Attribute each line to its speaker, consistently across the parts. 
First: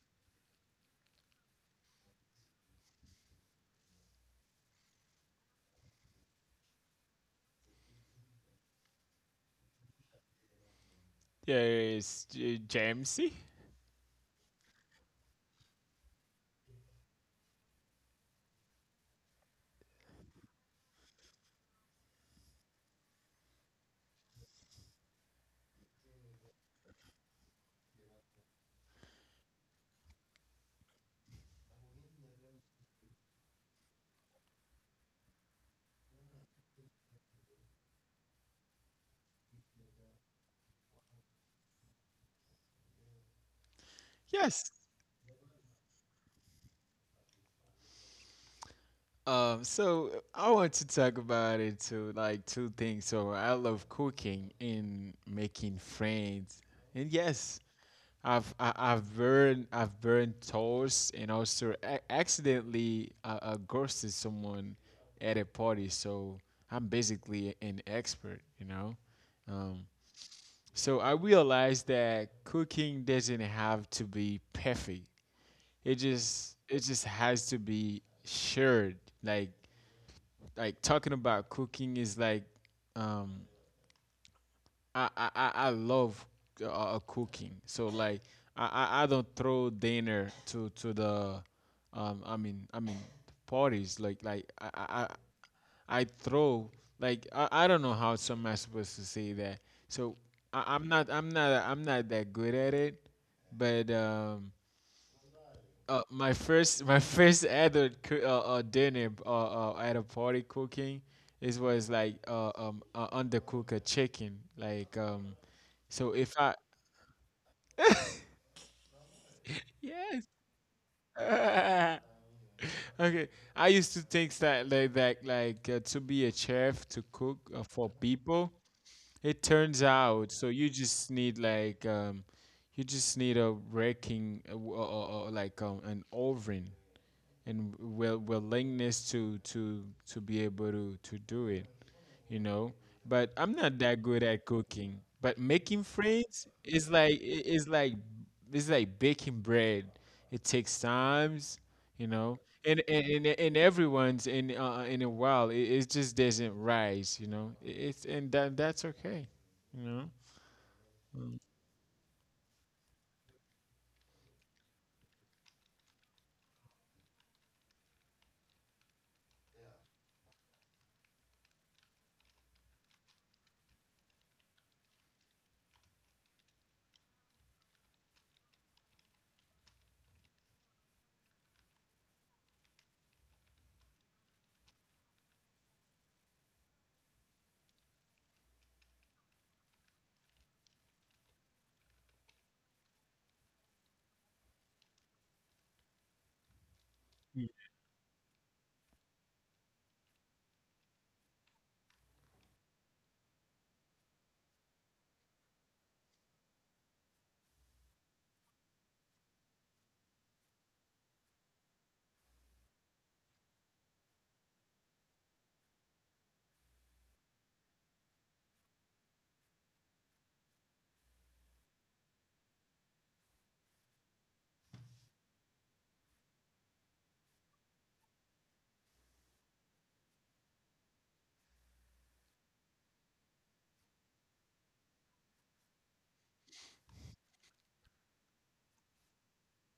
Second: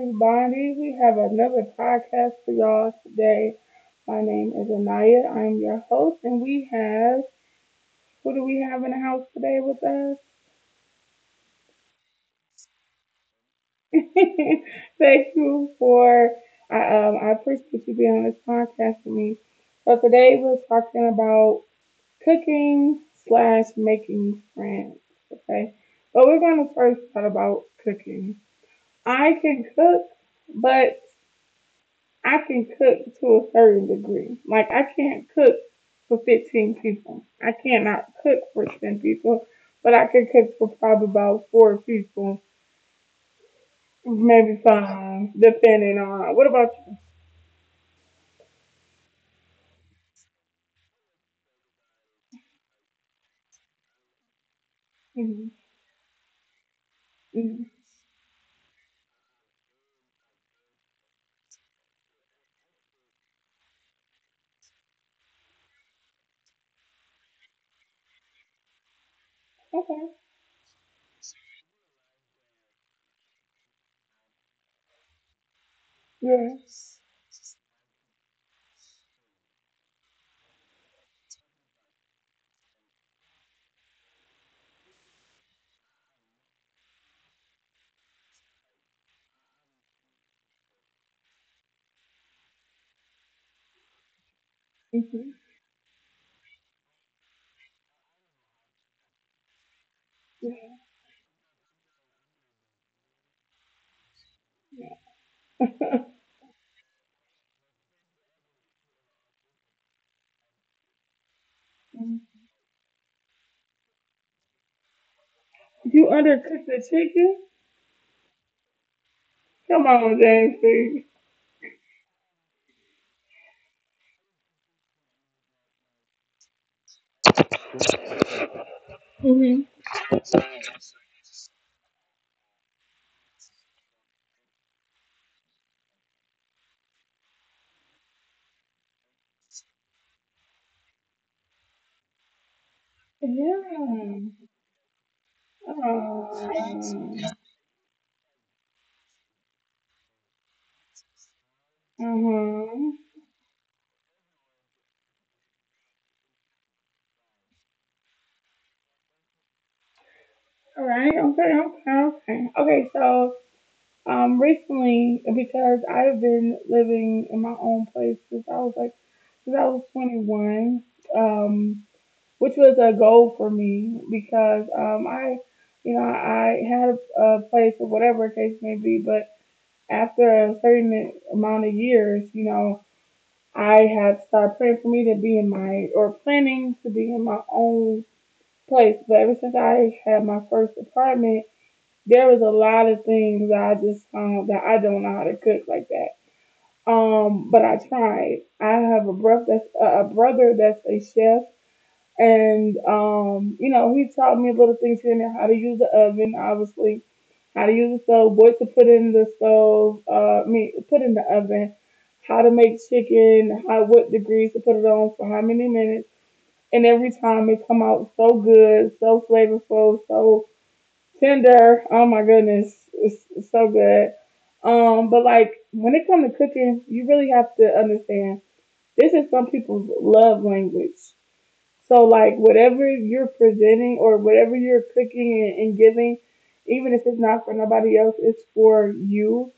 Speaker 1: everybody. We have another podcast for y'all today. My name is Anaya. I'm your host, and we have who do we have in the house today with us?
Speaker 2: Yes, Jamesy.
Speaker 1: Thank you for I I appreciate you being on this podcast with me. So today we're talking about cooking slash making friends. Okay, but we're gonna first talk about cooking. I can cook, but I can cook to a certain degree. Like I can't cook for 15 people. I cannot cook for 10 people, but I can cook for probably about four people, maybe
Speaker 2: Yes.
Speaker 1: five, depending on. What about
Speaker 2: So I want to talk about it to like two things. So I love cooking and
Speaker 1: you?
Speaker 2: making friends. And yes,
Speaker 1: Hmm
Speaker 2: I've burned toast, and also accidentally ghosted someone at a party. So I'm basically an expert. Um,
Speaker 1: Okay.
Speaker 2: so I realized that cooking doesn't have to be perfect. It just it
Speaker 1: Yes.
Speaker 2: just has to be shared. Like like talking about cooking is like um I love cooking. So like I don't throw dinner to the um I mean I mean parties, like, like I I I
Speaker 1: hmm
Speaker 2: I throw, like, I don't know how some are supposed to say that. So I, I'm not I'm not I'm not that good at it, but my first, my first other dinner at a party cooking, it was like undercook a chicken, like, so
Speaker 1: You
Speaker 2: if I
Speaker 1: undercook the chicken? Come
Speaker 2: yes.
Speaker 1: on, James. Please.
Speaker 2: Okay. I used to think that like to be a chef, to cook for people, it
Speaker 1: Mhm.
Speaker 2: turns out so you just need, like, you just need a raking, like, an oven and willingness to be able to do it, you know. But I'm not that good
Speaker 1: Yeah.
Speaker 2: at cooking, but making friends is
Speaker 1: Oh.
Speaker 2: is like it's like baking bread. It takes times, you know. and
Speaker 1: Uh-huh.
Speaker 2: and, and, and everyone's in a while, it just doesn't rise, you know. It- it's and That's okay, you know.
Speaker 1: All right. Okay. Okay. Okay. Okay. So recently because I've been living in my own place since I was like since I was 21, um, which was a goal for me because I, you know, I had a place or whatever the case may be, but after a certain amount of years, you know, I had to start praying for me to be in my or planning to be in my own place. But ever since I had my first apartment, there was a lot of things I just that I don't know how to cook like that. But I tried. I have a brother that's a chef, and you know, he taught me little things here and there, how to use the oven, obviously, how to use the stove, what to put in the stove, I mean, put in the oven, how to make chicken, how what degrees to put it on for how many minutes, and every time it come out so good, so flavorful, so Tinder. Oh my goodness, it's so good. But like when it comes to cooking, you really have to understand this is some people's love language. So like whatever you're presenting or whatever you're cooking and giving, even if it's not for nobody else, it's for you.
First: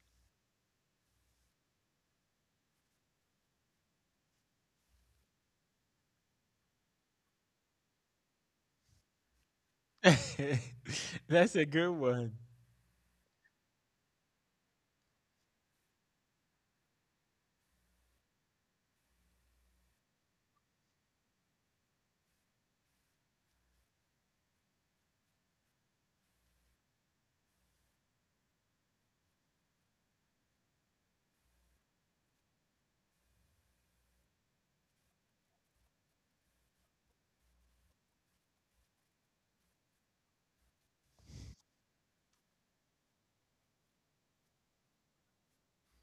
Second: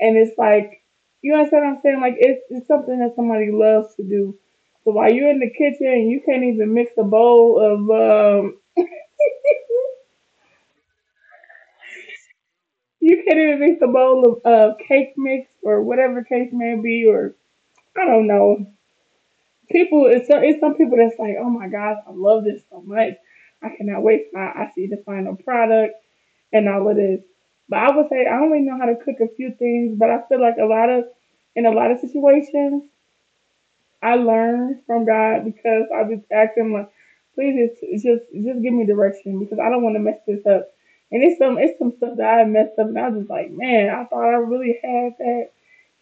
Speaker 1: And it's like you understand what I'm saying? Like it's something that somebody loves to do. So while you're in the kitchen and you can't even mix a bowl of
Speaker 2: That's a good one,
Speaker 1: you can't even mix a bowl of cake mix or whatever case may be, or I don't know. People, it's some people that's like, oh my gosh, I love this so much. I cannot wait till I see the final product and all of this. But I would say I only know how to cook a few things, but I feel like a lot of in a lot of situations I learn from God because I just ask Him like, please just give me direction because I don't want to mess this up. And it's some stuff that I messed up, and I was just like, man, I thought I really had that,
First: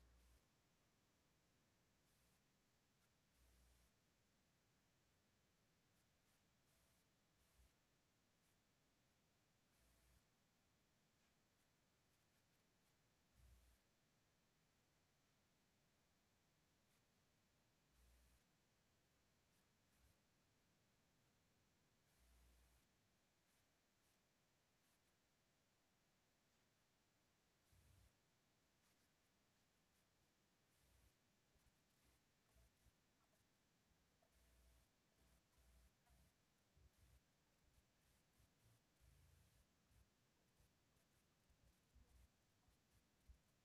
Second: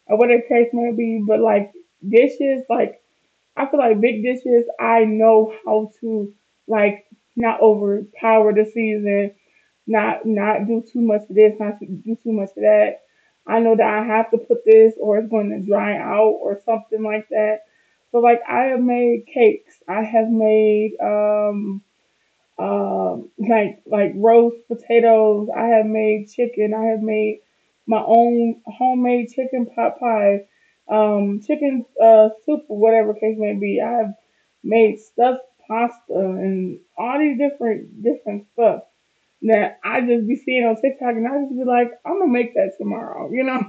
Speaker 1: or whatever the case may be. But like dishes, like I feel like big dishes, I know how to like not overpower the season, not not do too much of this, not do too much of that. I know that I have to put this or it's going to dry out or something like that. So like I have made cakes. I have made like roast potatoes. I have made chicken. I have made my own homemade chicken pot pie, chicken soup or whatever case may be. I have made stuffed pasta and all these different stuff that I just be seeing on TikTok and I just be like, I'm gonna make that tomorrow, you know?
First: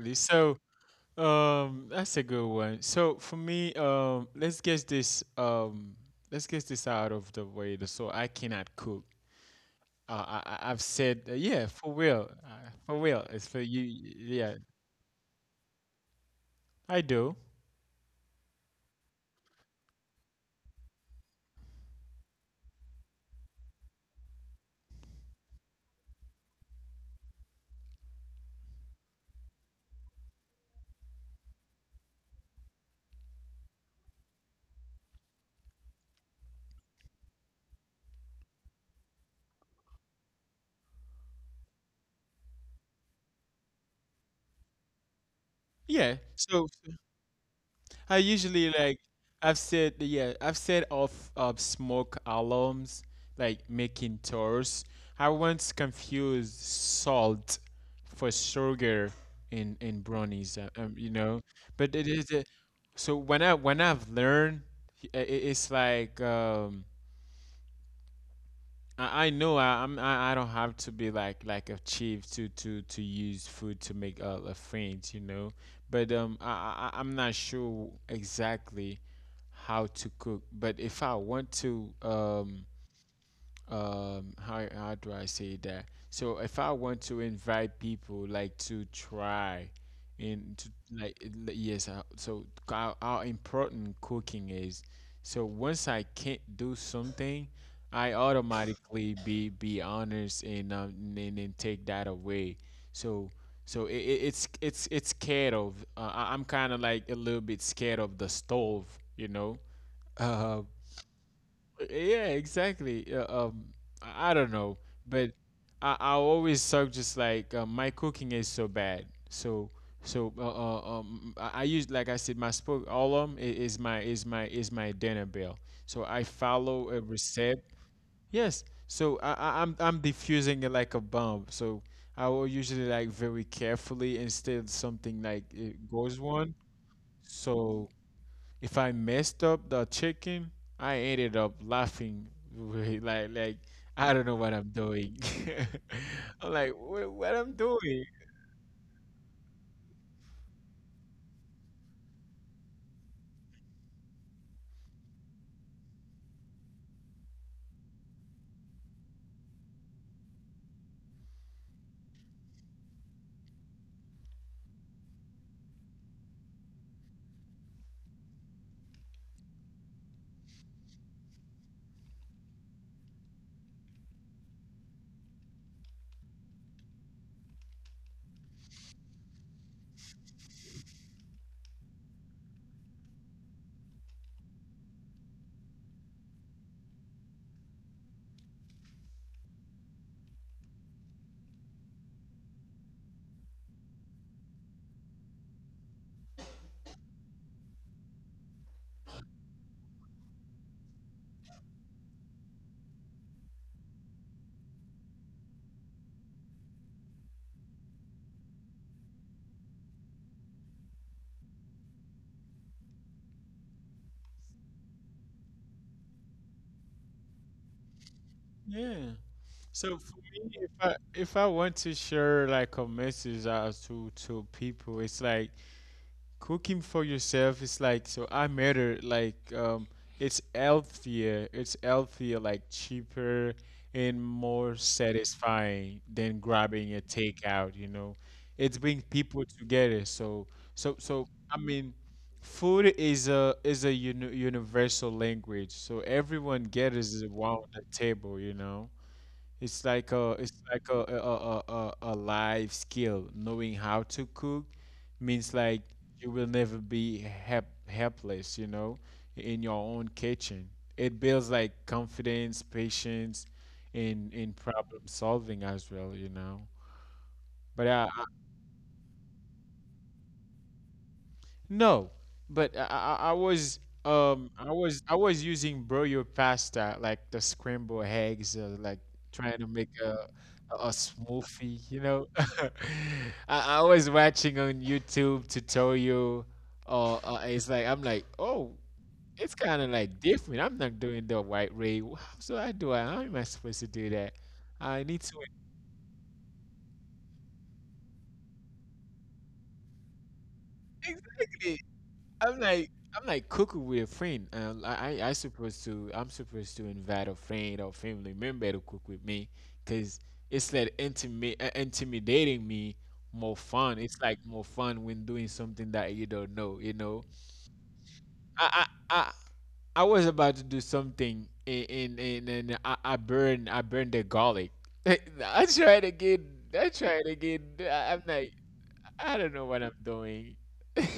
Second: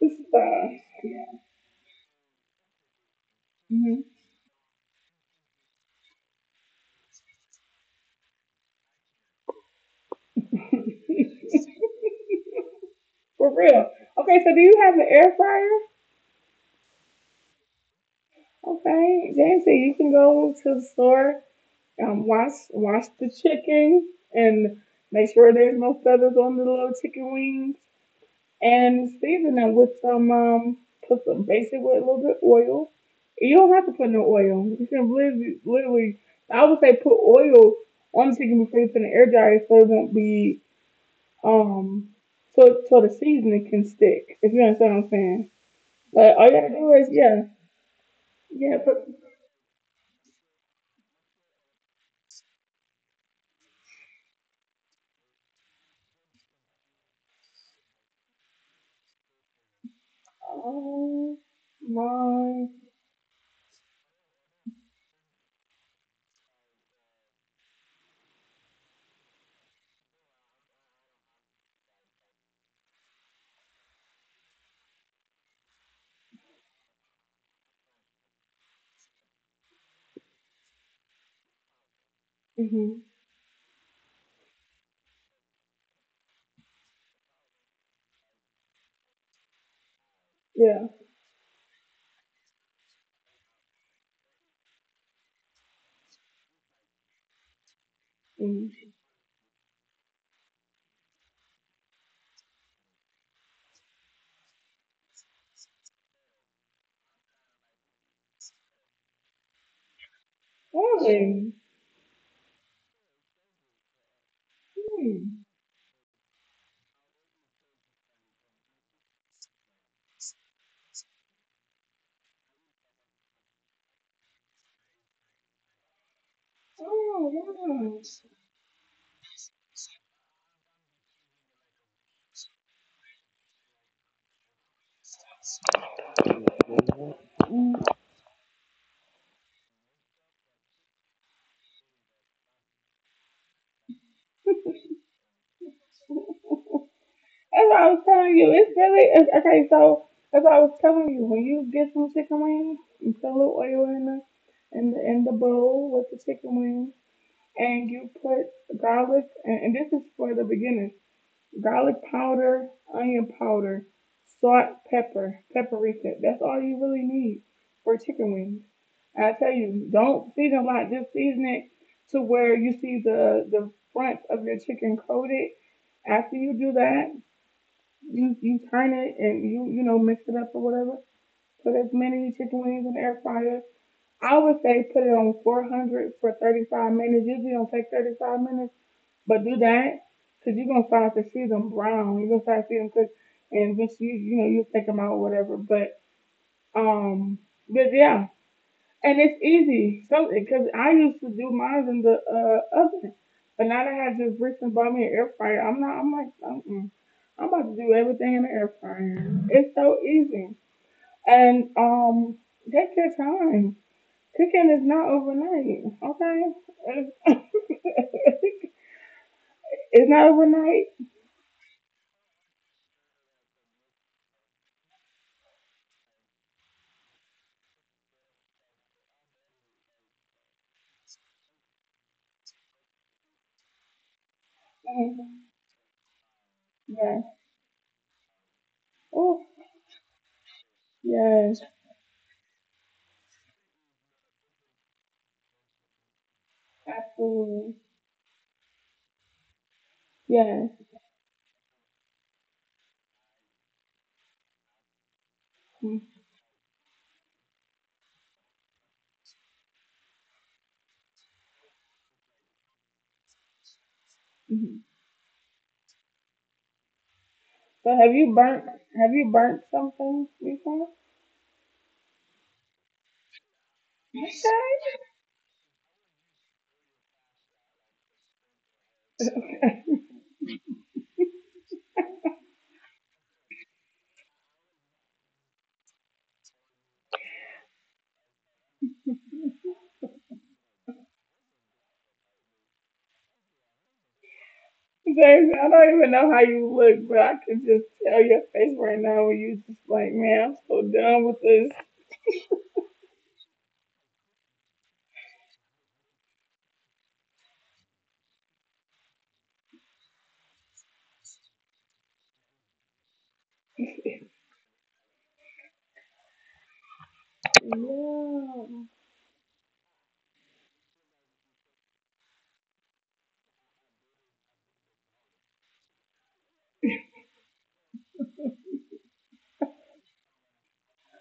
Speaker 1: This
Speaker 2: so. That's a good one. So for me, let's get this out of the way. So I cannot cook. I've said, yeah, for real, for real. It's
Speaker 1: for
Speaker 2: for you.
Speaker 1: real. Okay, so
Speaker 2: Yeah,
Speaker 1: do you have an air fryer?
Speaker 2: I do.
Speaker 1: Okay. James said you can go to the store, wash the chicken and make sure there's no feathers on the little chicken wings, and season them with some put some basic with a little bit of oil. You don't have to put no oil. You can literally I would say put oil on the chicken before you put it in the air dryer so it won't be um so so the seasoning can stick. If you understand what I'm saying.
Speaker 2: Yeah.
Speaker 1: Like all you gotta
Speaker 2: So
Speaker 1: do is yeah
Speaker 2: I usually,
Speaker 1: yeah
Speaker 2: like,
Speaker 1: put
Speaker 2: I've said off of smoke alarms, like making tours. I once confused salt for sugar in brownies. You
Speaker 1: oh
Speaker 2: know, but it is a.
Speaker 1: my
Speaker 2: So when I've learned, i- i- it's like I know I, I'm I don't have to be like achieved to use food to make a friends, you know. But I'm not sure exactly how to cook. But if I want to
Speaker 1: hmm
Speaker 2: how do I say that? So if I want to invite people, like, to try and to
Speaker 1: yeah.
Speaker 2: yes, so how important cooking is. So once I can't do something, I
Speaker 1: Mm.
Speaker 2: automatically be honest and and take that away. So so it's scared of. I'm kind of, like, a little bit scared of the stove, you know. Uh.
Speaker 1: Hey,
Speaker 2: Yeah, exactly. I don't know, but
Speaker 1: hmm.
Speaker 2: I always talk just, like, my cooking is so bad. So I use, like I said, my spoke alum is my dinner bell. So I follow a
Speaker 1: Oh,
Speaker 2: recipe.
Speaker 1: wow.
Speaker 2: Yes. So I'm diffusing it like a bomb. So I will usually, like, very carefully instead something, like it goes one. So if I messed up the chicken, I ended up laughing. Like I don't know what I'm doing.
Speaker 1: Mm.
Speaker 2: I'm like, what I'm
Speaker 1: That's what I was
Speaker 2: doing?
Speaker 1: telling you. It's really it's, okay. So that's what I was telling you. When you get some chicken wings, you put a little oil in the in the bowl with the chicken wings, and you put garlic. And this is for the beginners: garlic powder, onion powder, salt, pepper, paprika. That's all you really need for chicken wings. And I tell you, don't season a lot. Just season it to where you see the front of your chicken coated. After you do that, you turn it and you know mix it up or whatever. Put as many chicken wings in the air fryer. I would say put it on 400 for 35 minutes. Usually don't take 35 minutes, but do that because you're gonna start to see them brown. You're gonna start to see them cook, and eventually you you know you take them out or whatever. Um, but yeah, and it's easy. So because I used to do mine in the oven, but now that I have this recent and bought me an air fryer, I'm not. I'm like, mm I'm about to do everything in the air fryer. It's so easy. And take your time. Cooking is not overnight. Okay, it's,
Speaker 2: Yeah. So
Speaker 1: it's
Speaker 2: for
Speaker 1: not
Speaker 2: me, if
Speaker 1: overnight.
Speaker 2: I if I want to share, like, a message out to people, it's like cooking for yourself is, like, so I matter, like, it's healthier, like, cheaper and more
Speaker 1: Mhm.
Speaker 2: satisfying than grabbing a
Speaker 1: Yes.
Speaker 2: takeout, you know. It brings
Speaker 1: Oh,
Speaker 2: people together. So so so
Speaker 1: yes.
Speaker 2: I mean food is a universal language. So everyone gathers around
Speaker 1: Absolutely.
Speaker 2: the table, you know. It's
Speaker 1: Yes.
Speaker 2: like a life skill. Knowing how to cook means, like, you will never be helpless, you know, in your own kitchen. It builds, like, confidence, patience, in
Speaker 1: Mm-hmm.
Speaker 2: problem solving as well, you know. But
Speaker 1: So have
Speaker 2: I,
Speaker 1: you burnt? Have you burnt something before?
Speaker 2: No, but I, I I was um I
Speaker 1: Okay.
Speaker 2: was I was using broiled pasta like the scrambled eggs, like trying to make a smoothie, you know. I was watching on YouTube tutorial, or it's like I'm like, oh, it's kind of like different. I'm not doing the white ray. How so I do I? How am I supposed to do that? I need to...
Speaker 1: James, I don't even know how you look, but I can just tell your face right now when you just like, man, I'm so done with this.
Speaker 2: Exactly. I'm like I'm like cuckoo with a friend. I'm supposed to invite a friend or family member to cook with me, cause it's like intimate intimidating me more fun. It's like more fun when doing something that you don't know, you know.
Speaker 1: Yeah.
Speaker 2: I I I, I was about to do something, and I burned the garlic. I tried again. I tried again. I'm like I don't know what I'm doing.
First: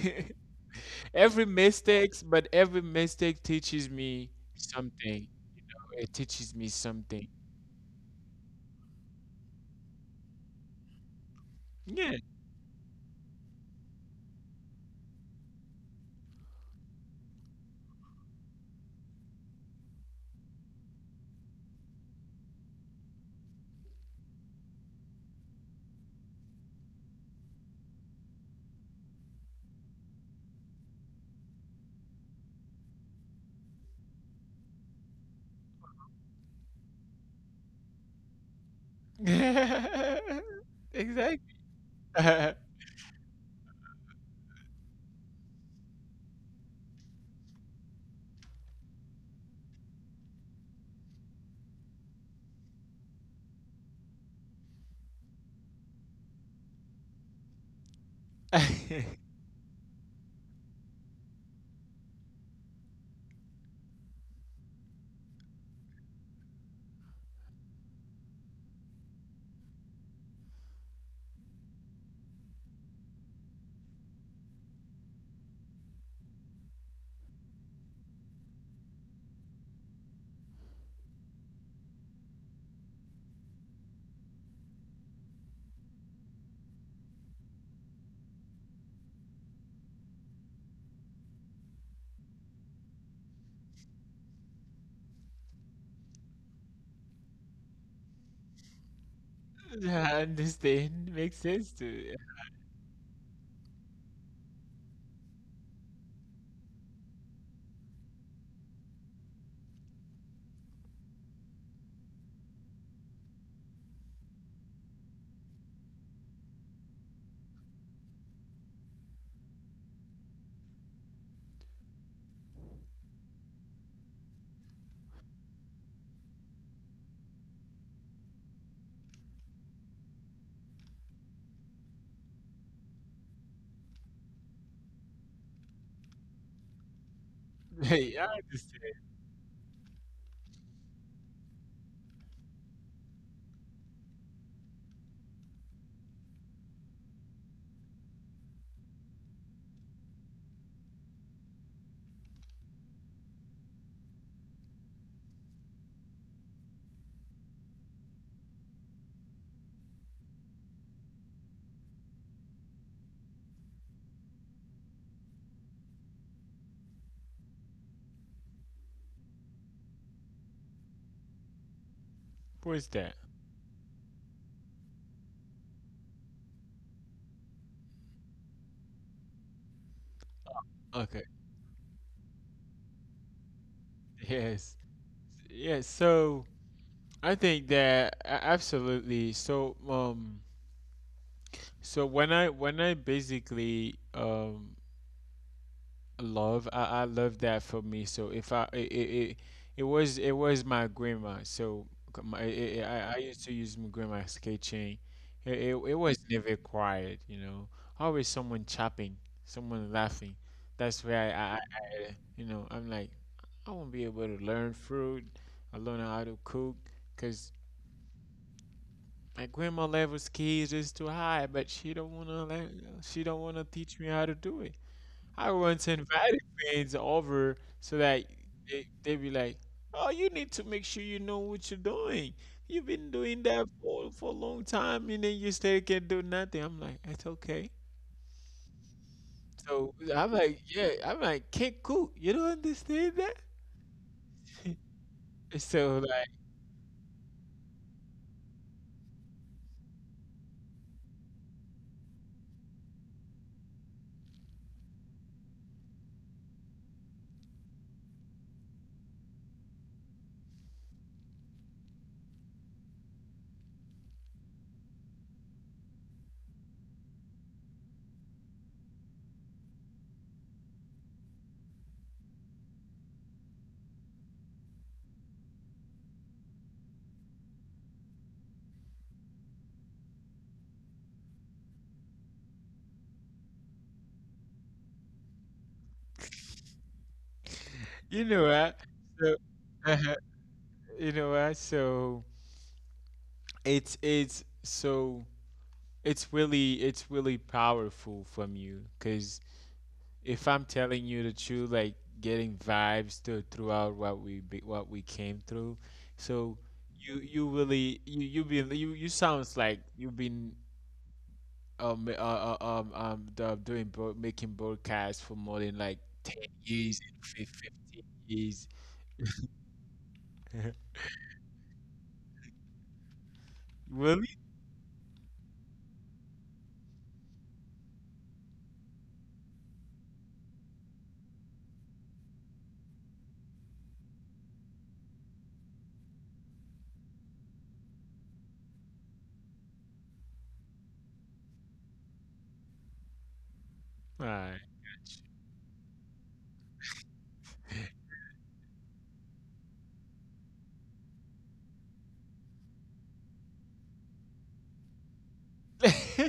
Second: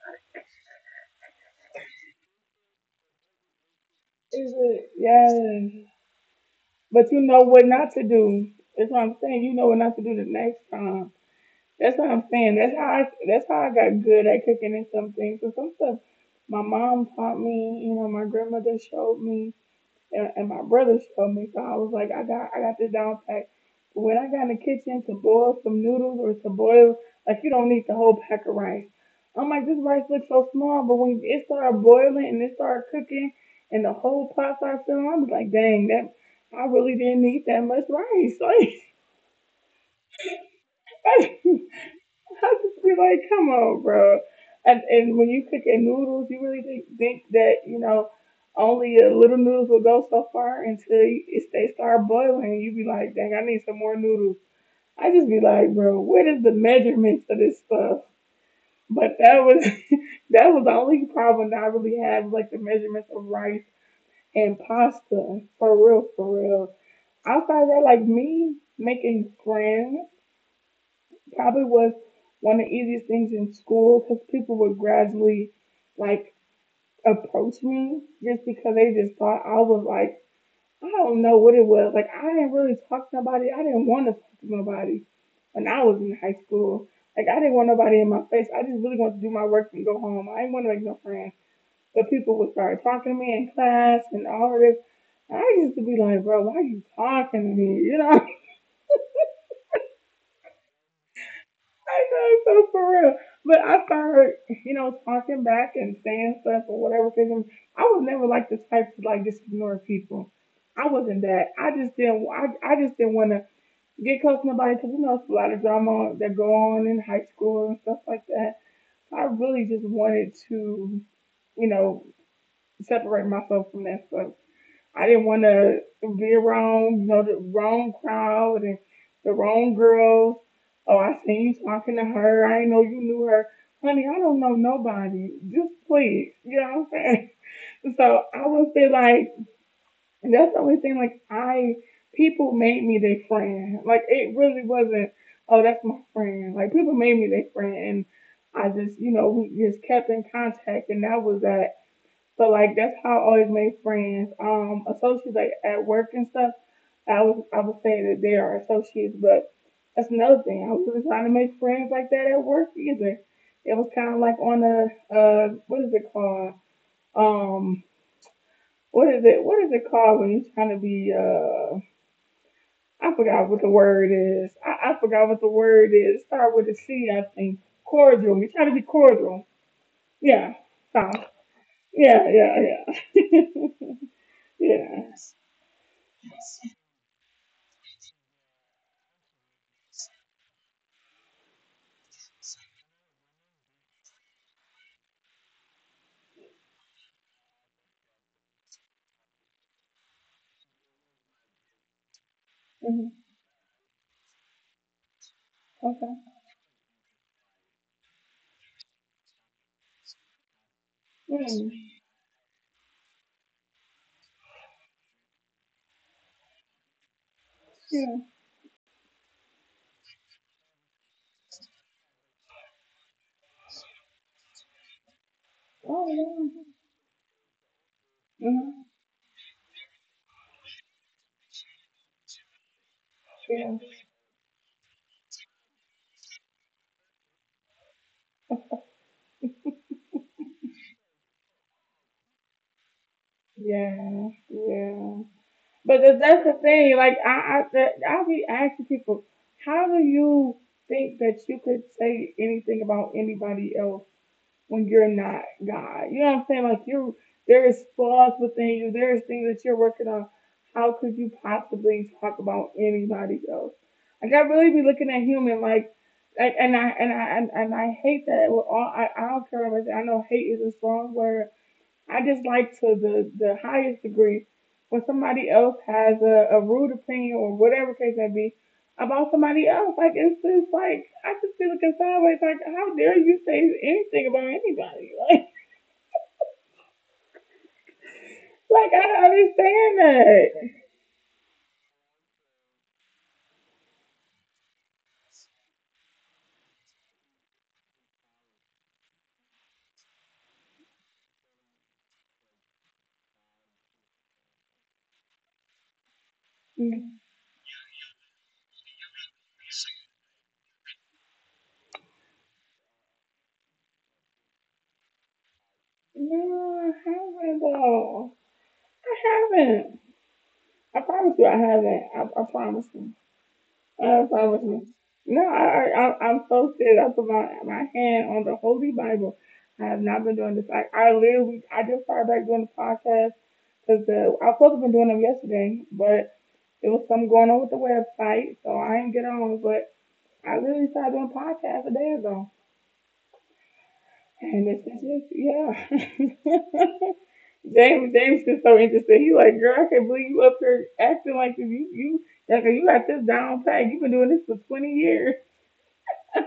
Speaker 2: Every mistakes, but every mistake teaches me
Speaker 1: Is it?
Speaker 2: something.
Speaker 1: Yes.
Speaker 2: It teaches me
Speaker 1: But you
Speaker 2: something.
Speaker 1: know what not to do. That's what I'm saying. You know what not to do the next time. That's what
Speaker 2: Yeah.
Speaker 1: I'm saying. That's how I got good at cooking and some things. And some stuff my mom taught me, you know, my grandmother showed me, and my brother showed me. So I was like, I got this down pack. But when I got in the kitchen to boil some noodles or to boil, like you don't need the whole pack of rice. I'm like, this rice looks so small, but when it started boiling and it started cooking and the whole pot started filling, I was like, dang, that I really didn't need that much rice. Like,
Speaker 2: Exactly.
Speaker 1: I
Speaker 2: I
Speaker 1: just be like, come on, bro. And when you cooking noodles, you really think that you know only a little noodles will go so far until you- it's, they start boiling. You be like, dang, I need some more noodles. I just be like, bro, what is the measurements of this stuff? But that was that was the only problem that I really had, was, like, the measurements of rice and pasta. For real, for real. Outside of that, like me making friends probably was one of the easiest things in school because people would gradually like approach me just because they just thought I was like I don't know what it was. Like I didn't really talk to nobody. I didn't want to talk to nobody when I was in high school. Like I didn't want nobody in my face. I just really wanted to do my work and go home. I didn't want to make no friends. But people would start talking to me in class and all of this. And I used to be like, bro, why are you talking to me? You know?
Speaker 2: understand. Makes sense to
Speaker 1: I
Speaker 2: you.
Speaker 1: know, so for real. But I started, you know, talking back and saying stuff or whatever. Cause I'm- I was never like the type to like just ignore people. I wasn't that. I just didn't. I just didn't want to get close to nobody because you know it's a lot of drama that go on in high school and stuff like that. So I really just wanted to, you know, separate myself from that stuff. I didn't want to be around, you know, the wrong crowd and the wrong girls. Oh, I seen you talking to her. I didn't know you knew her. Honey, I don't know nobody. Just please. You know what I'm saying? So
Speaker 2: I
Speaker 1: I would say,
Speaker 2: understand.
Speaker 1: like, that's the only thing, like, I, people made me their friend. Like, it really wasn't, oh, that's my friend. Like, people made me their friend. And I just, you know, we just kept in contact. And that was that. So like that's how I always made friends. Associates like at work and stuff. I would say that they are associates, but that's another thing. I wasn't trying to make friends like that at work either. It was kind of like on a what is it called? Um, what is it? What is it called when you're trying to be?
Speaker 2: What's
Speaker 1: I
Speaker 2: that?
Speaker 1: forgot what the word is. I forgot what the word is. Start with a C, I think. Cordial. You're trying to be cordial. Yeah. So
Speaker 2: Okay.
Speaker 1: yeah, yeah, yeah,
Speaker 2: Yes.
Speaker 1: yeah.
Speaker 2: Yes. So I think that, absolutely. So when I basically, I love that. For me, so if I it, it, it it was my grandma. So c- my, I
Speaker 1: Mm-hmm.
Speaker 2: used to use my grandma's kitchen. It
Speaker 1: Okay.
Speaker 2: was never quiet, you know, always someone chopping, someone laughing. That's where
Speaker 1: Yeah.
Speaker 2: you know, I'm like, I won't be able to learn fruit. I learn how to cook because
Speaker 1: Yeah.
Speaker 2: my grandma level skills is too high, but she don't want to teach me how to do it. I once
Speaker 1: Oh
Speaker 2: invited
Speaker 1: yeah.
Speaker 2: friends over, so that
Speaker 1: Hmm.
Speaker 2: they be like, "Oh, you need to make sure you know what you're doing. You've been doing that
Speaker 1: Yeah.
Speaker 2: for a long time, and then you still can't do nothing." I'm like, "That's okay." So I'm like, "Yeah." I'm like, "Can't cook. You don't understand that?"
Speaker 1: Yeah. Yeah. But
Speaker 2: So, like,
Speaker 1: that's the thing. Like I be asking people, how do you think that you could say anything about anybody else, when you're not God? You know what I'm saying? Like you, there is flaws within you, there is things that you're working on. How could you possibly talk about anybody else? Like I really be looking at human, and I hate that with all, I don't care about that. I know hate is a strong word. I just like to the highest degree, when somebody else has a rude opinion or whatever case may be about somebody else. Like it's just like I just feel looking sideways like how dare you say anything about anybody?
Speaker 2: you know what?
Speaker 1: Like I don't
Speaker 2: So
Speaker 1: understand that.
Speaker 2: you know what? So it's it's so it's really powerful from you, because if I'm telling you the truth, like, getting vibes to, throughout what we be, what we came through, so you sounds like you've been making broadcasts for more than, like, ten
Speaker 1: No, I
Speaker 2: years and
Speaker 1: haven't
Speaker 2: fifteen
Speaker 1: though.
Speaker 2: years.
Speaker 1: I haven't. I promise you I haven't. I promise you. Oh, so I
Speaker 2: Really?
Speaker 1: was me. No, I'm so serious. I put my hand on the Holy Bible. I have not been doing this. I literally, I just started back doing the podcast because I was supposed to been doing them yesterday, but it was something going on with the website, so I didn't get on. But I literally started doing podcasts a day ago, and
Speaker 2: Alright.
Speaker 1: it's just, it's- yeah. James, James is so interested. He like, girl, I can't believe you up here acting like this. Like, you got this down pat. You've been doing this for 20 years.
Speaker 2: Yeah,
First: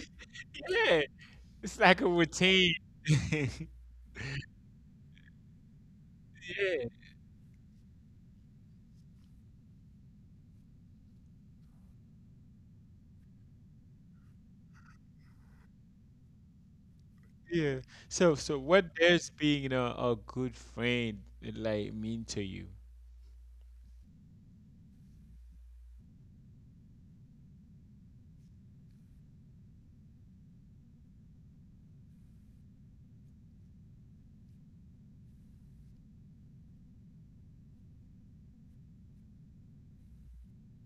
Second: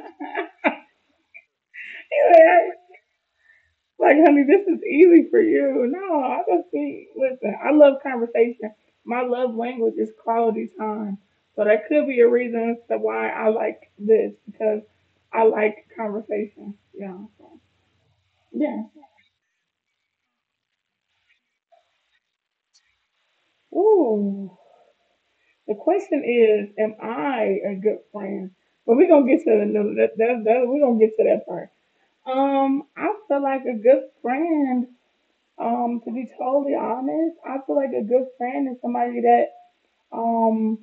Speaker 2: it's like a routine. Yeah,
Speaker 1: Like, honey, this is easy for you. No, I just think, listen, I love conversation. My love language is quality time. So that could be a reason as to why I like this because I like conversation. Yeah. So,
Speaker 2: yeah. So
Speaker 1: yeah.
Speaker 2: what does being a good friend, like, mean to you?
Speaker 1: Ooh. The question is, am I a good friend? But we're going to get to the, that, that, that, we're going to get to that part. I feel like a good friend, to be totally honest, I feel like a good friend is somebody that, um,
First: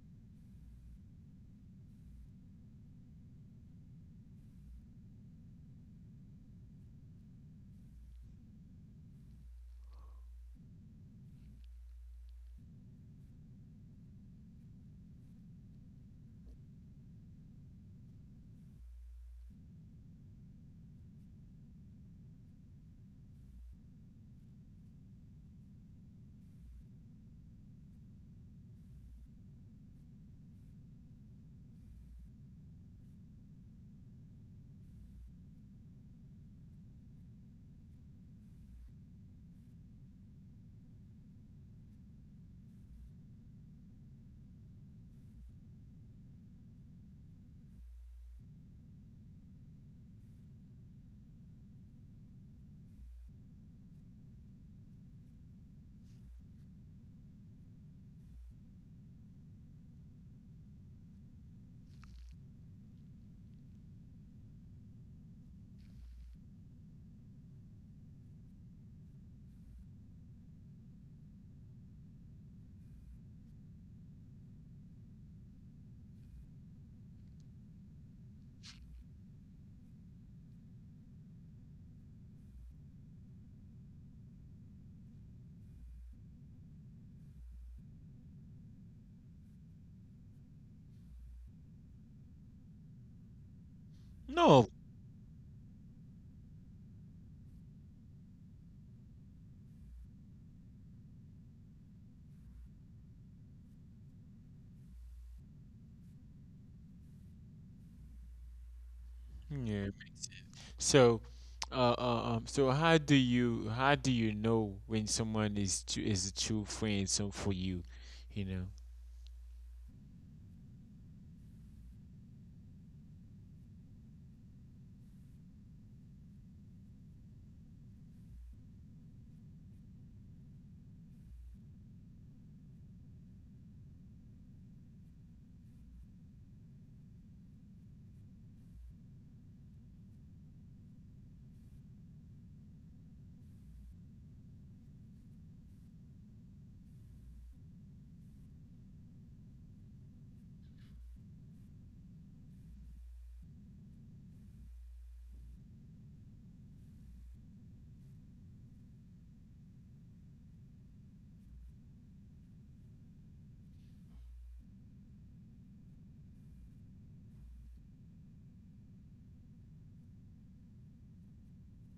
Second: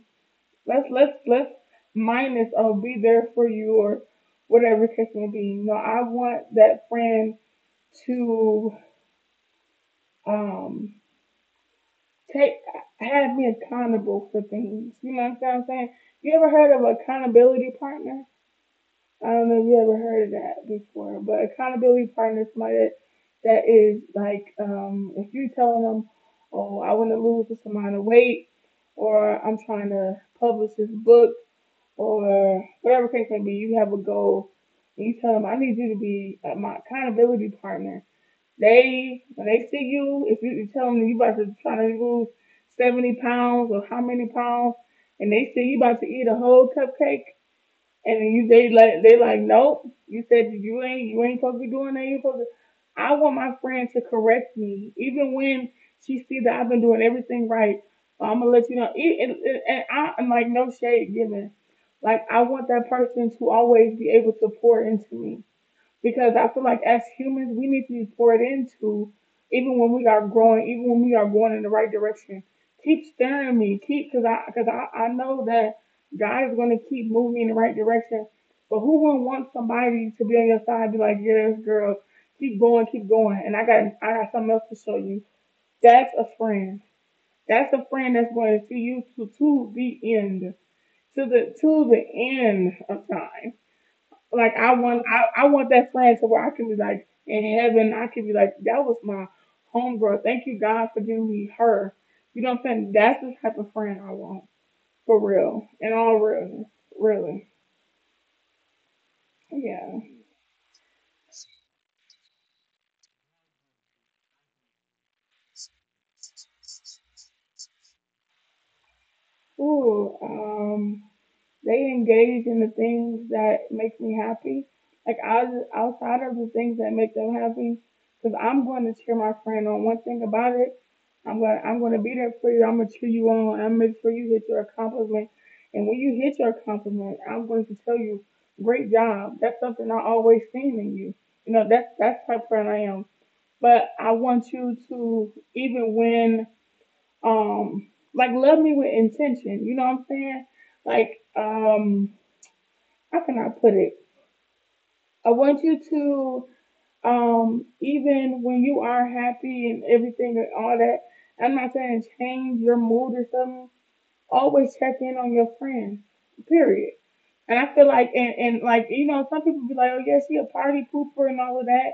Speaker 1: let's mind this. Oh, be there for you or whatever the case may be. No, I want that friend to um take have me accountable for things. You know what I'm saying? You ever heard of an accountability partner? I don't know if you ever heard of that before, but accountability partner is somebody that is like if you telling them, oh, I want to lose this amount of weight, or I'm trying to publish this book or whatever case may be, you have a goal and you tell them, I need you to be my accountability partner. They, when they see you, if you tell them you about to try to lose 70 pounds or how many pounds, and they see you about to eat a whole cupcake, and you, they like, nope. You said you ain't supposed to be doing that. You ain't supposed to. I want my friend to correct me, even when she see that I've been doing everything right. I'm gonna let you know. Am like, no shade given. Like, I want that person to always be able to pour into me because I feel like as humans, we need to be poured into, even when we are growing, even when we are going in the right direction. Keep stirring me, keep I know that God is going to keep moving me in the right direction. But who wouldn't want somebody to be on your side, be like, yes, girl, keep going, and I got something else to show you. That's a friend. That's a friend that's going to see you to the end of time. Like
Speaker 2: No.
Speaker 1: I want that friend to where I can be like in heaven, I can be like, that was my homegirl. Thank you God for giving me her. You know what I'm saying? That's the type of friend I want. For real. In all realness. Really.
Speaker 2: Yeah.
Speaker 1: Yeah.
Speaker 2: So, so how do you know when someone is a true friend, so, for you, you know?
Speaker 1: Ooh, they engage in the things that make me happy. Like outside of the things that make them happy, because I'm going to cheer my friend on. One thing about it, I'm gonna be there for you. I'm gonna cheer you on. I'm going to make sure you hit your accomplishment. And when you hit your accomplishment, I'm going to tell you, great job. That's something I always seen in you. You know, that's the type of friend I am. But I want you to even when um like love me with intention. You know what I'm saying? Like um how can I put it? I want you to, even when you are happy and everything and all that, I'm not saying change your mood or something. Always check in on your friends. Period. And I feel like, and like, you know, some people be like, oh, yeah, she a party pooper and all of that.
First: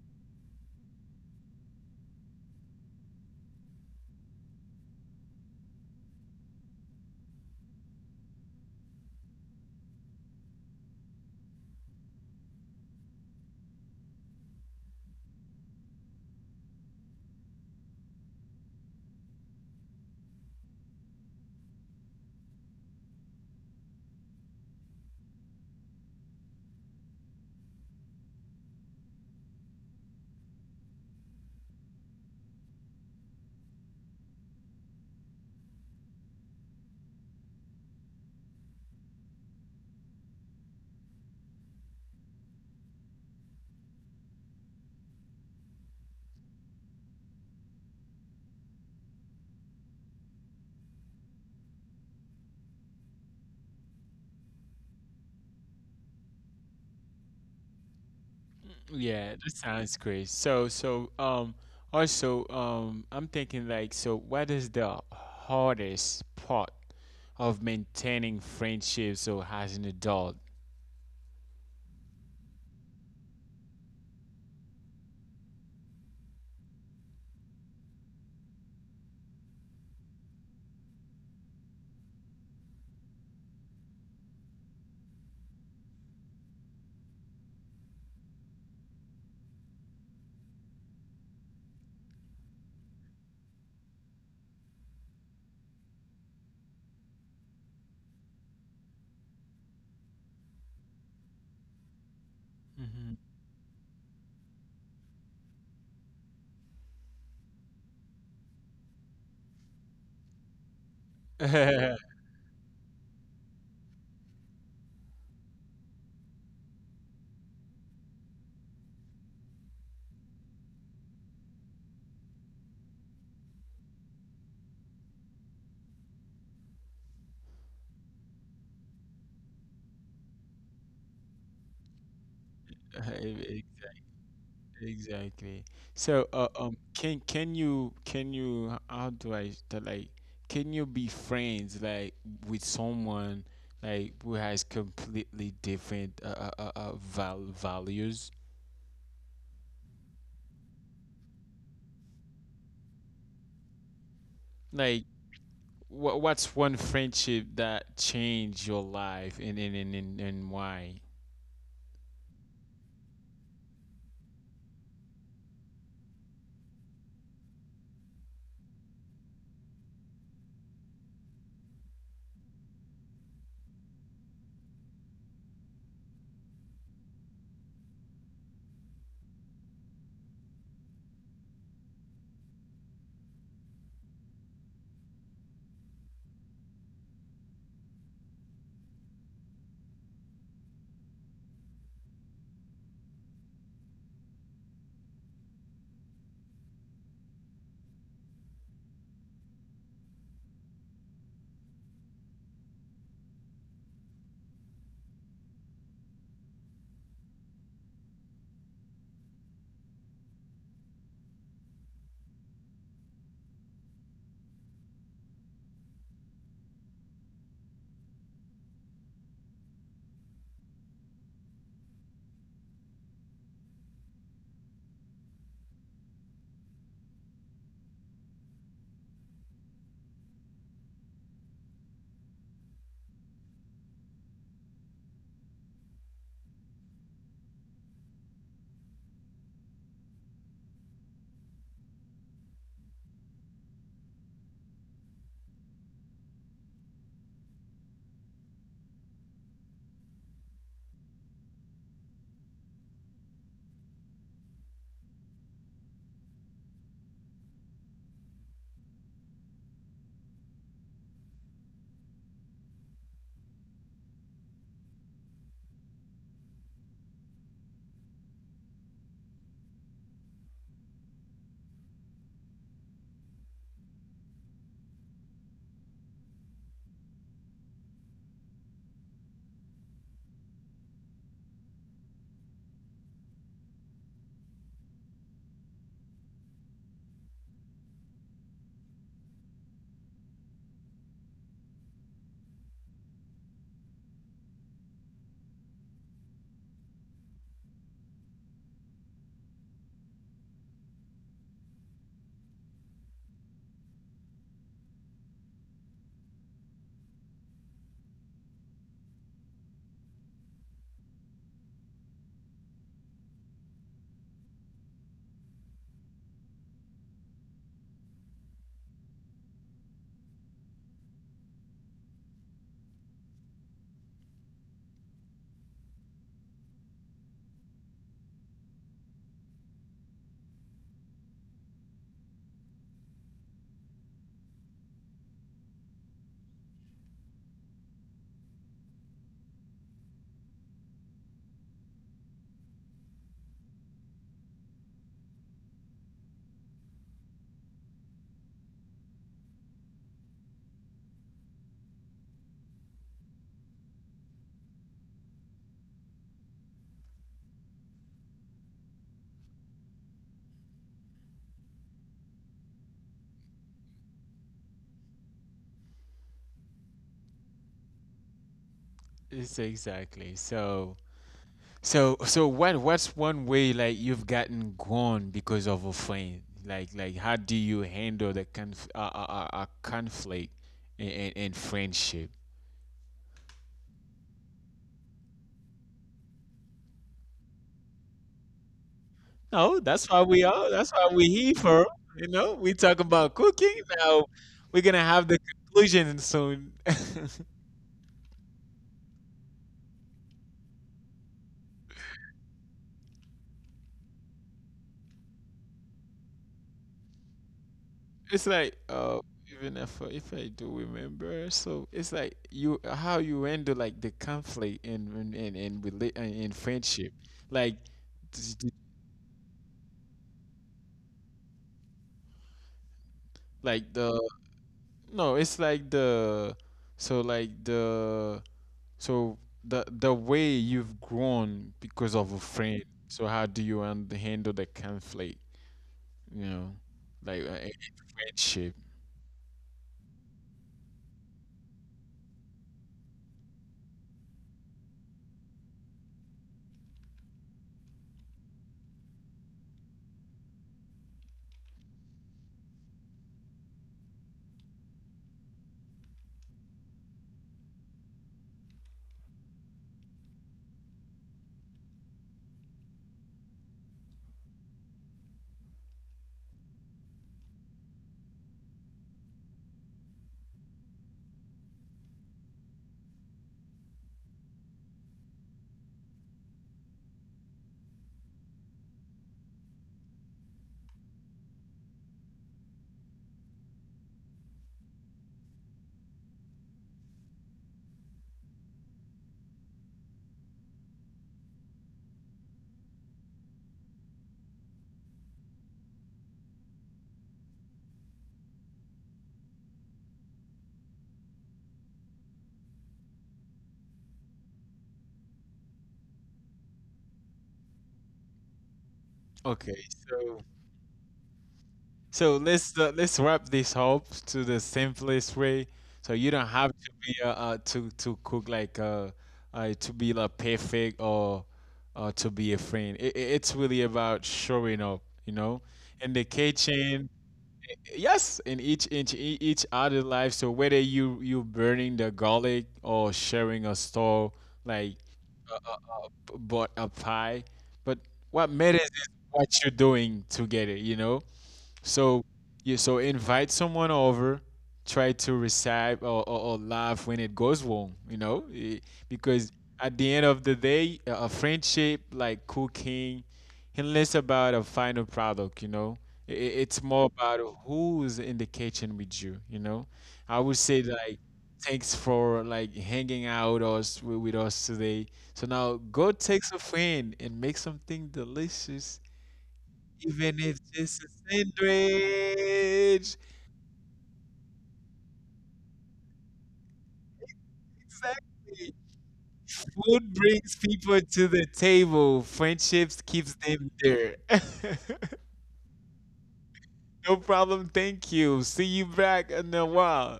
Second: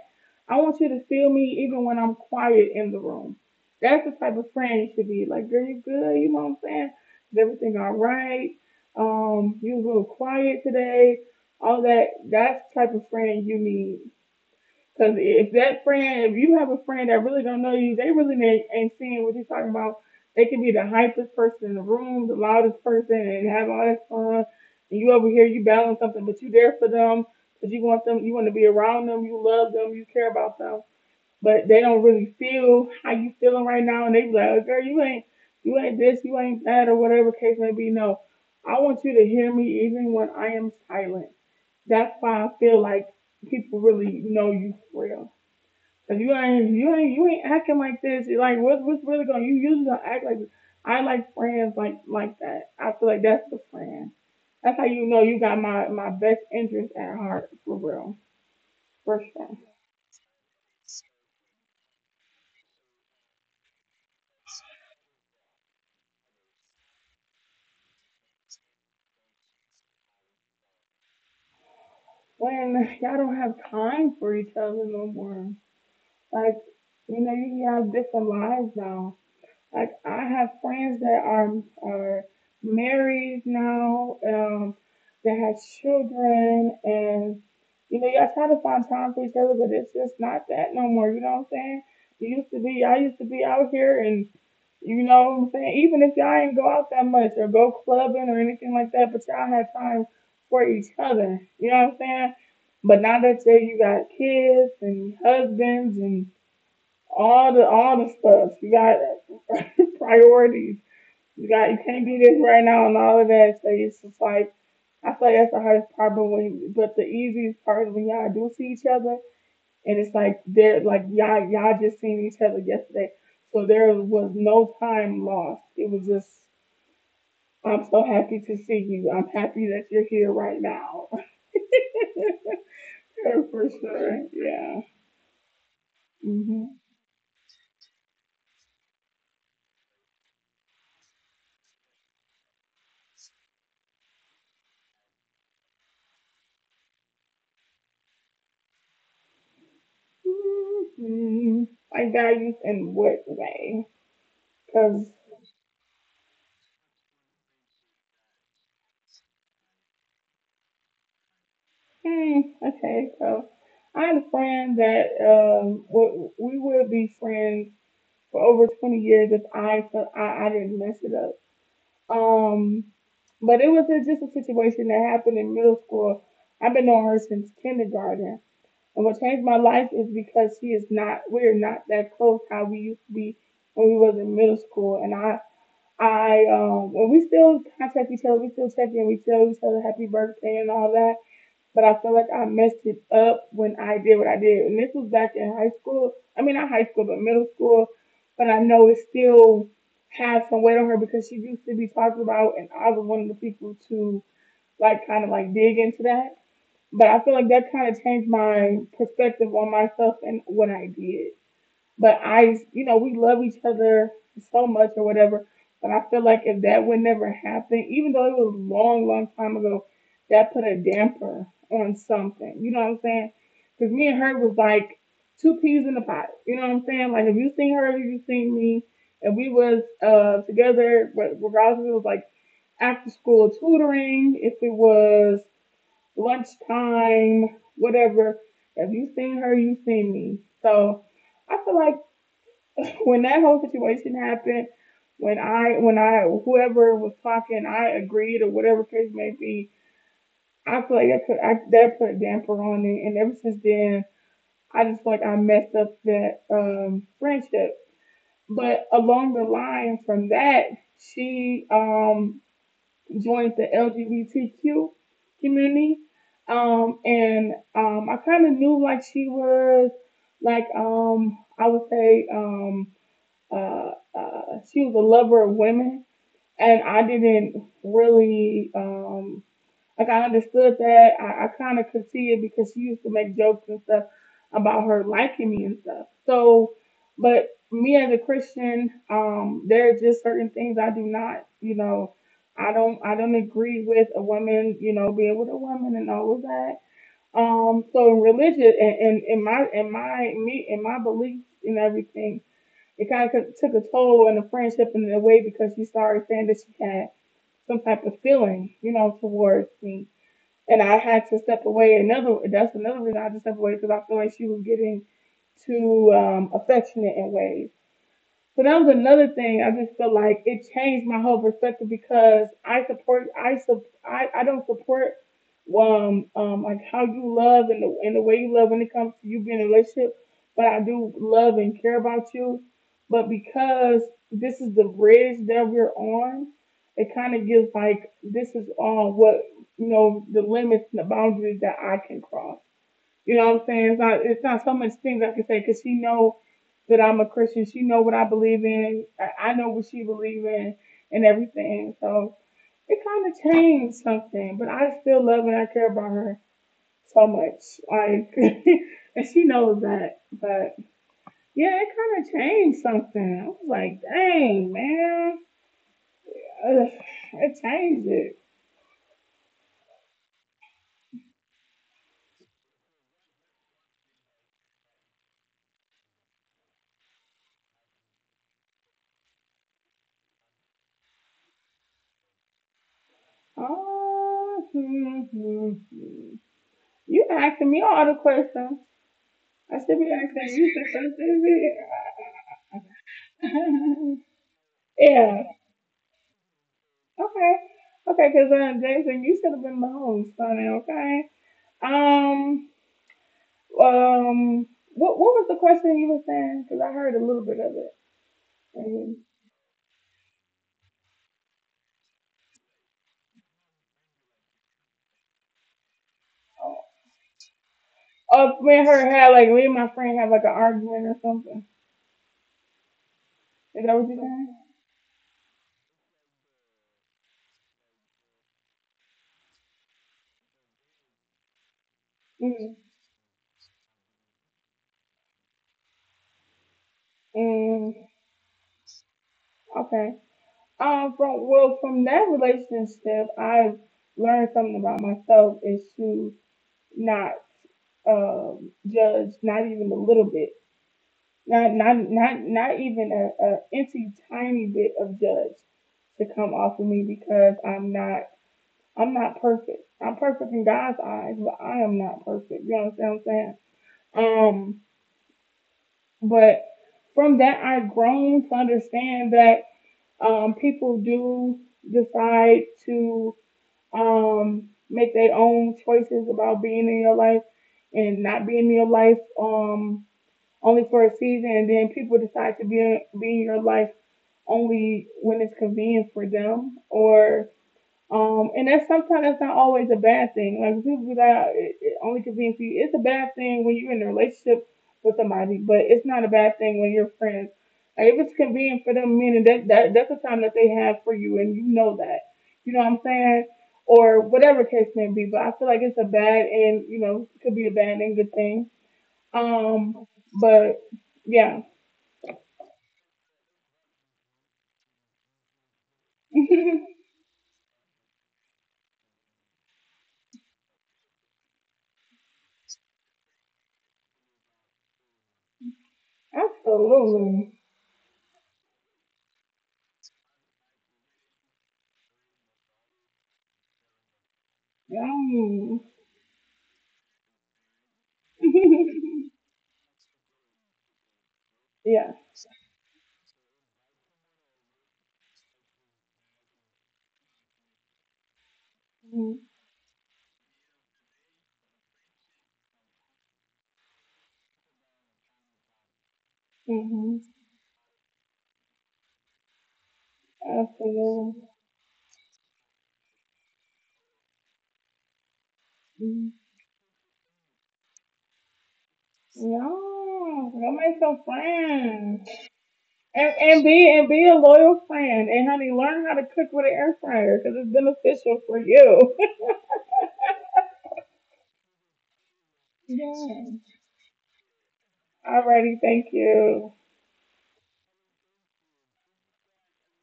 Speaker 1: I want you to feel me even when I'm quiet in the room. That's the type of friend you should be. Like, girl, you good? You know what I'm saying? Is everything all right? You was a little quiet today. All that. That's the type of friend you need. Because if that friend, if you have a friend that really don't know you, they really ain't seeing what you're talking about. They can be the hypest person in the room, the loudest person, and have all that fun. And you over here, you battling something, but you there for them because you want them, you want to be around them, you love them, you care about them. But they don't really feel how you feeling right now, and they be like, oh, "Girl, you ain't this, you ain't that, or whatever case may be." No, I want you to hear me even when I am silent. That's why I feel like people really know you for real. If you ain't, you ain't acting like this. You're like, what's really going? You usually don't act like this. I like friends like that. I feel like that's the friend. That's how you know you got my best interest at heart for real, for
Speaker 2: Yeah, that
Speaker 1: sure.
Speaker 2: sounds great. So, also, I'm thinking, like, so what is the hardest part of maintaining friendships or as an adult?
Speaker 1: When y'all don't have time for each other no more, like you know you have different lives now. Like I have friends that are married now, that have children, and you know y'all try to find time for each other, but it's just not that no more. You know what I'm saying? You used to be, I used to be out here, and you know what I'm saying. Even if y'all ain't go out that much or go clubbing or anything like that, but y'all had time for each other. You know what I'm saying? But now that say you got kids and husbands and all the stuff. You got priorities. You
Speaker 2: Mm-hmm.
Speaker 1: can't do this right now and all of that. So it's just like I feel like that's the hardest part. But when but the easiest part is when y'all do see each other and it's like they're like y'all just seen each other yesterday. So there was no time lost. It was just I'm so happy to see you. I'm happy that you're here right now. For sure. Yeah.
Speaker 2: Exactly. So,
Speaker 1: Mhm.
Speaker 2: can you how do I to, like, can you be friends, like, with someone like who has completely different, values?
Speaker 1: Mhm. Like values in what way?
Speaker 2: Like,
Speaker 1: Cause,
Speaker 2: what's one friendship that changed your life, and why?
Speaker 1: hmm, okay, so I had a friend that we would be friends for over 20 years if I didn't mess it up. Um, but it was a, just a situation that happened in middle school. I've been knowing her since kindergarten, and what changed my life is because she is not we are not that close how we used to be when we was in middle school, and I. I when we still contact each other, we still check in, we tell each other happy birthday and all that, but I feel like I messed it up when I did what I did. And this was back in high school. I mean, not high school, but middle school. But I know it still has some weight on her because she used to be talked about, and I was one of the people to like kind of like dig into that. But I feel like that kind of changed my perspective on myself and what I did. But I, you know, we love each other so much or whatever. But I feel like if that would never happen, even though it was a long, long time ago, that put a damper on something. You know what I'm saying? Because me and her was like two peas in a pot. You know what I'm saying? Like if you seen her, if you seen me, and we was together, regardless if it was like after school tutoring, if it was lunchtime, whatever. If you seen her, you seen me. So. I feel like when that whole situation happened, when I whoever was talking, I agreed or whatever case may be. I feel like that that put a damper on it, and ever since then, I just feel like I messed up that friendship. But along the line from that, she joined the LGBTQ community, and I kind of knew like she was like I would say. uh, uh, she was a lover of women, and I didn't really like I understood that. I kind of could see it because she used to make jokes and stuff about her liking me and stuff. So, but me as a Christian, there are just certain things I do not, you know, I don't agree with a woman, you know, being with a woman and all of that. So in religion and in my beliefs and everything, it kind of took a toll on the friendship in a way because she started saying that she had some type of feeling, you know, towards me. And I had to step away. Another that's another reason I had to step away because I feel like she was getting too affectionate in ways. So that was another thing. I just feel like it changed my whole perspective because I support, I sup, I don't support, like how you love and the way you love when it comes to you being in a relationship. But I do love and care about you. But because this is the bridge that we're on, it kind of gives like this is all what, you know, the limits and the boundaries that I can cross. You know what I'm saying? It's not so much things I can say because she know that I'm a Christian. She know what I believe in. I know what she believe in and everything. So it kind of changed something, but I still love and I care about her so much. Like, and she knows that. But yeah, it kind of changed something. I was like, dang man, ugh, it changed it.
Speaker 2: It's exactly. So, what's one way, like, you've gotten gone because of a friend? Like how do you handle the conflict in friendship?
Speaker 1: Oh, hmm, hmm, hmm. You asking me all the questions.
Speaker 2: No,
Speaker 1: I should
Speaker 2: that's
Speaker 1: be
Speaker 2: why we
Speaker 1: asking
Speaker 2: are.
Speaker 1: you since
Speaker 2: That's
Speaker 1: I
Speaker 2: why we here for.
Speaker 1: should.
Speaker 2: You know, we talk about cooking now. We're gonna have the
Speaker 1: Yeah.
Speaker 2: conclusion soon.
Speaker 1: Okay. Okay, because Jason, you should have been the host, honey. Okay. Um. Um. What was the question you were saying? Because I heard a little bit of it.
Speaker 2: It's like,
Speaker 1: And,
Speaker 2: even if I do remember, so it's like, you how you handle, like, the conflict in, rela- in friendship, like. D- d-
Speaker 1: me and her had like me and my friend had like an argument or something. Is
Speaker 2: like
Speaker 1: that what
Speaker 2: the
Speaker 1: you're saying?
Speaker 2: No, it's like, so like the so the way you've grown because of a
Speaker 1: Mm.
Speaker 2: friend. So how do you handle the conflict? You know, like, in
Speaker 1: Mm.
Speaker 2: friendship.
Speaker 1: Okay. From, well, from that relationship, I've learned something about myself is to not judge, not even a little bit, not even a itty tiny bit of judge to come off of me because I'm not perfect. I'm perfect in God's eyes, but I am not perfect. You understand what I'm saying? But from that I've grown to understand that people do decide to make their own choices about being in your life and not being in your life. Um, only for a season, and then people decide to be in your life only when it's convenient for them, or and that's sometimes that's not always a bad thing. Like people be like, "Oh, it only convenient for you. It's a bad thing when you're in a relationship with somebody, but it's not a bad thing when you're friends. Like if it's convenient for them, meaning that that's the time that they have for you, and you know that. You know what I'm saying? Or whatever case may be, but I feel like it's a bad and you know could be a bad and good thing,
Speaker 2: Okay,
Speaker 1: um,
Speaker 2: so
Speaker 1: but yeah.
Speaker 2: so let's wrap this up to the simplest way. So you don't have to be to cook like, to be, like, perfect or to be a friend. It's really about showing up, you know, in the kitchen.
Speaker 1: Absolutely.
Speaker 2: Yes, in each other life. So whether you burning the garlic or sharing a store, like,
Speaker 1: Um,
Speaker 2: bought a pie, but what matters is what you're doing together, you know.
Speaker 1: yeah.
Speaker 2: So, yeah, so invite someone over, try to recite, or laugh when it goes wrong, you know. Eh, because at the end of the day, a friendship, like cooking, and less about a final product, you know. It's more
Speaker 1: Mm-hmm.
Speaker 2: about who's in the kitchen with you, you know. I would say, like,
Speaker 1: Absolutely.
Speaker 2: thanks for, like, hanging out us with us today. So now go
Speaker 1: Mhm.
Speaker 2: take a friend and make something delicious, even
Speaker 1: No,
Speaker 2: if
Speaker 1: go
Speaker 2: just
Speaker 1: make
Speaker 2: a
Speaker 1: some friends
Speaker 2: sandwich.
Speaker 1: and be and be a loyal friend. And honey, learn how to cook with an air fryer because it's beneficial for
Speaker 2: Exactly.
Speaker 1: you.
Speaker 2: Food brings people to the table. Friendships keeps
Speaker 1: Yeah.
Speaker 2: them there.
Speaker 1: Alrighty, thank you.
Speaker 2: No problem. Thank you. See you back in a while.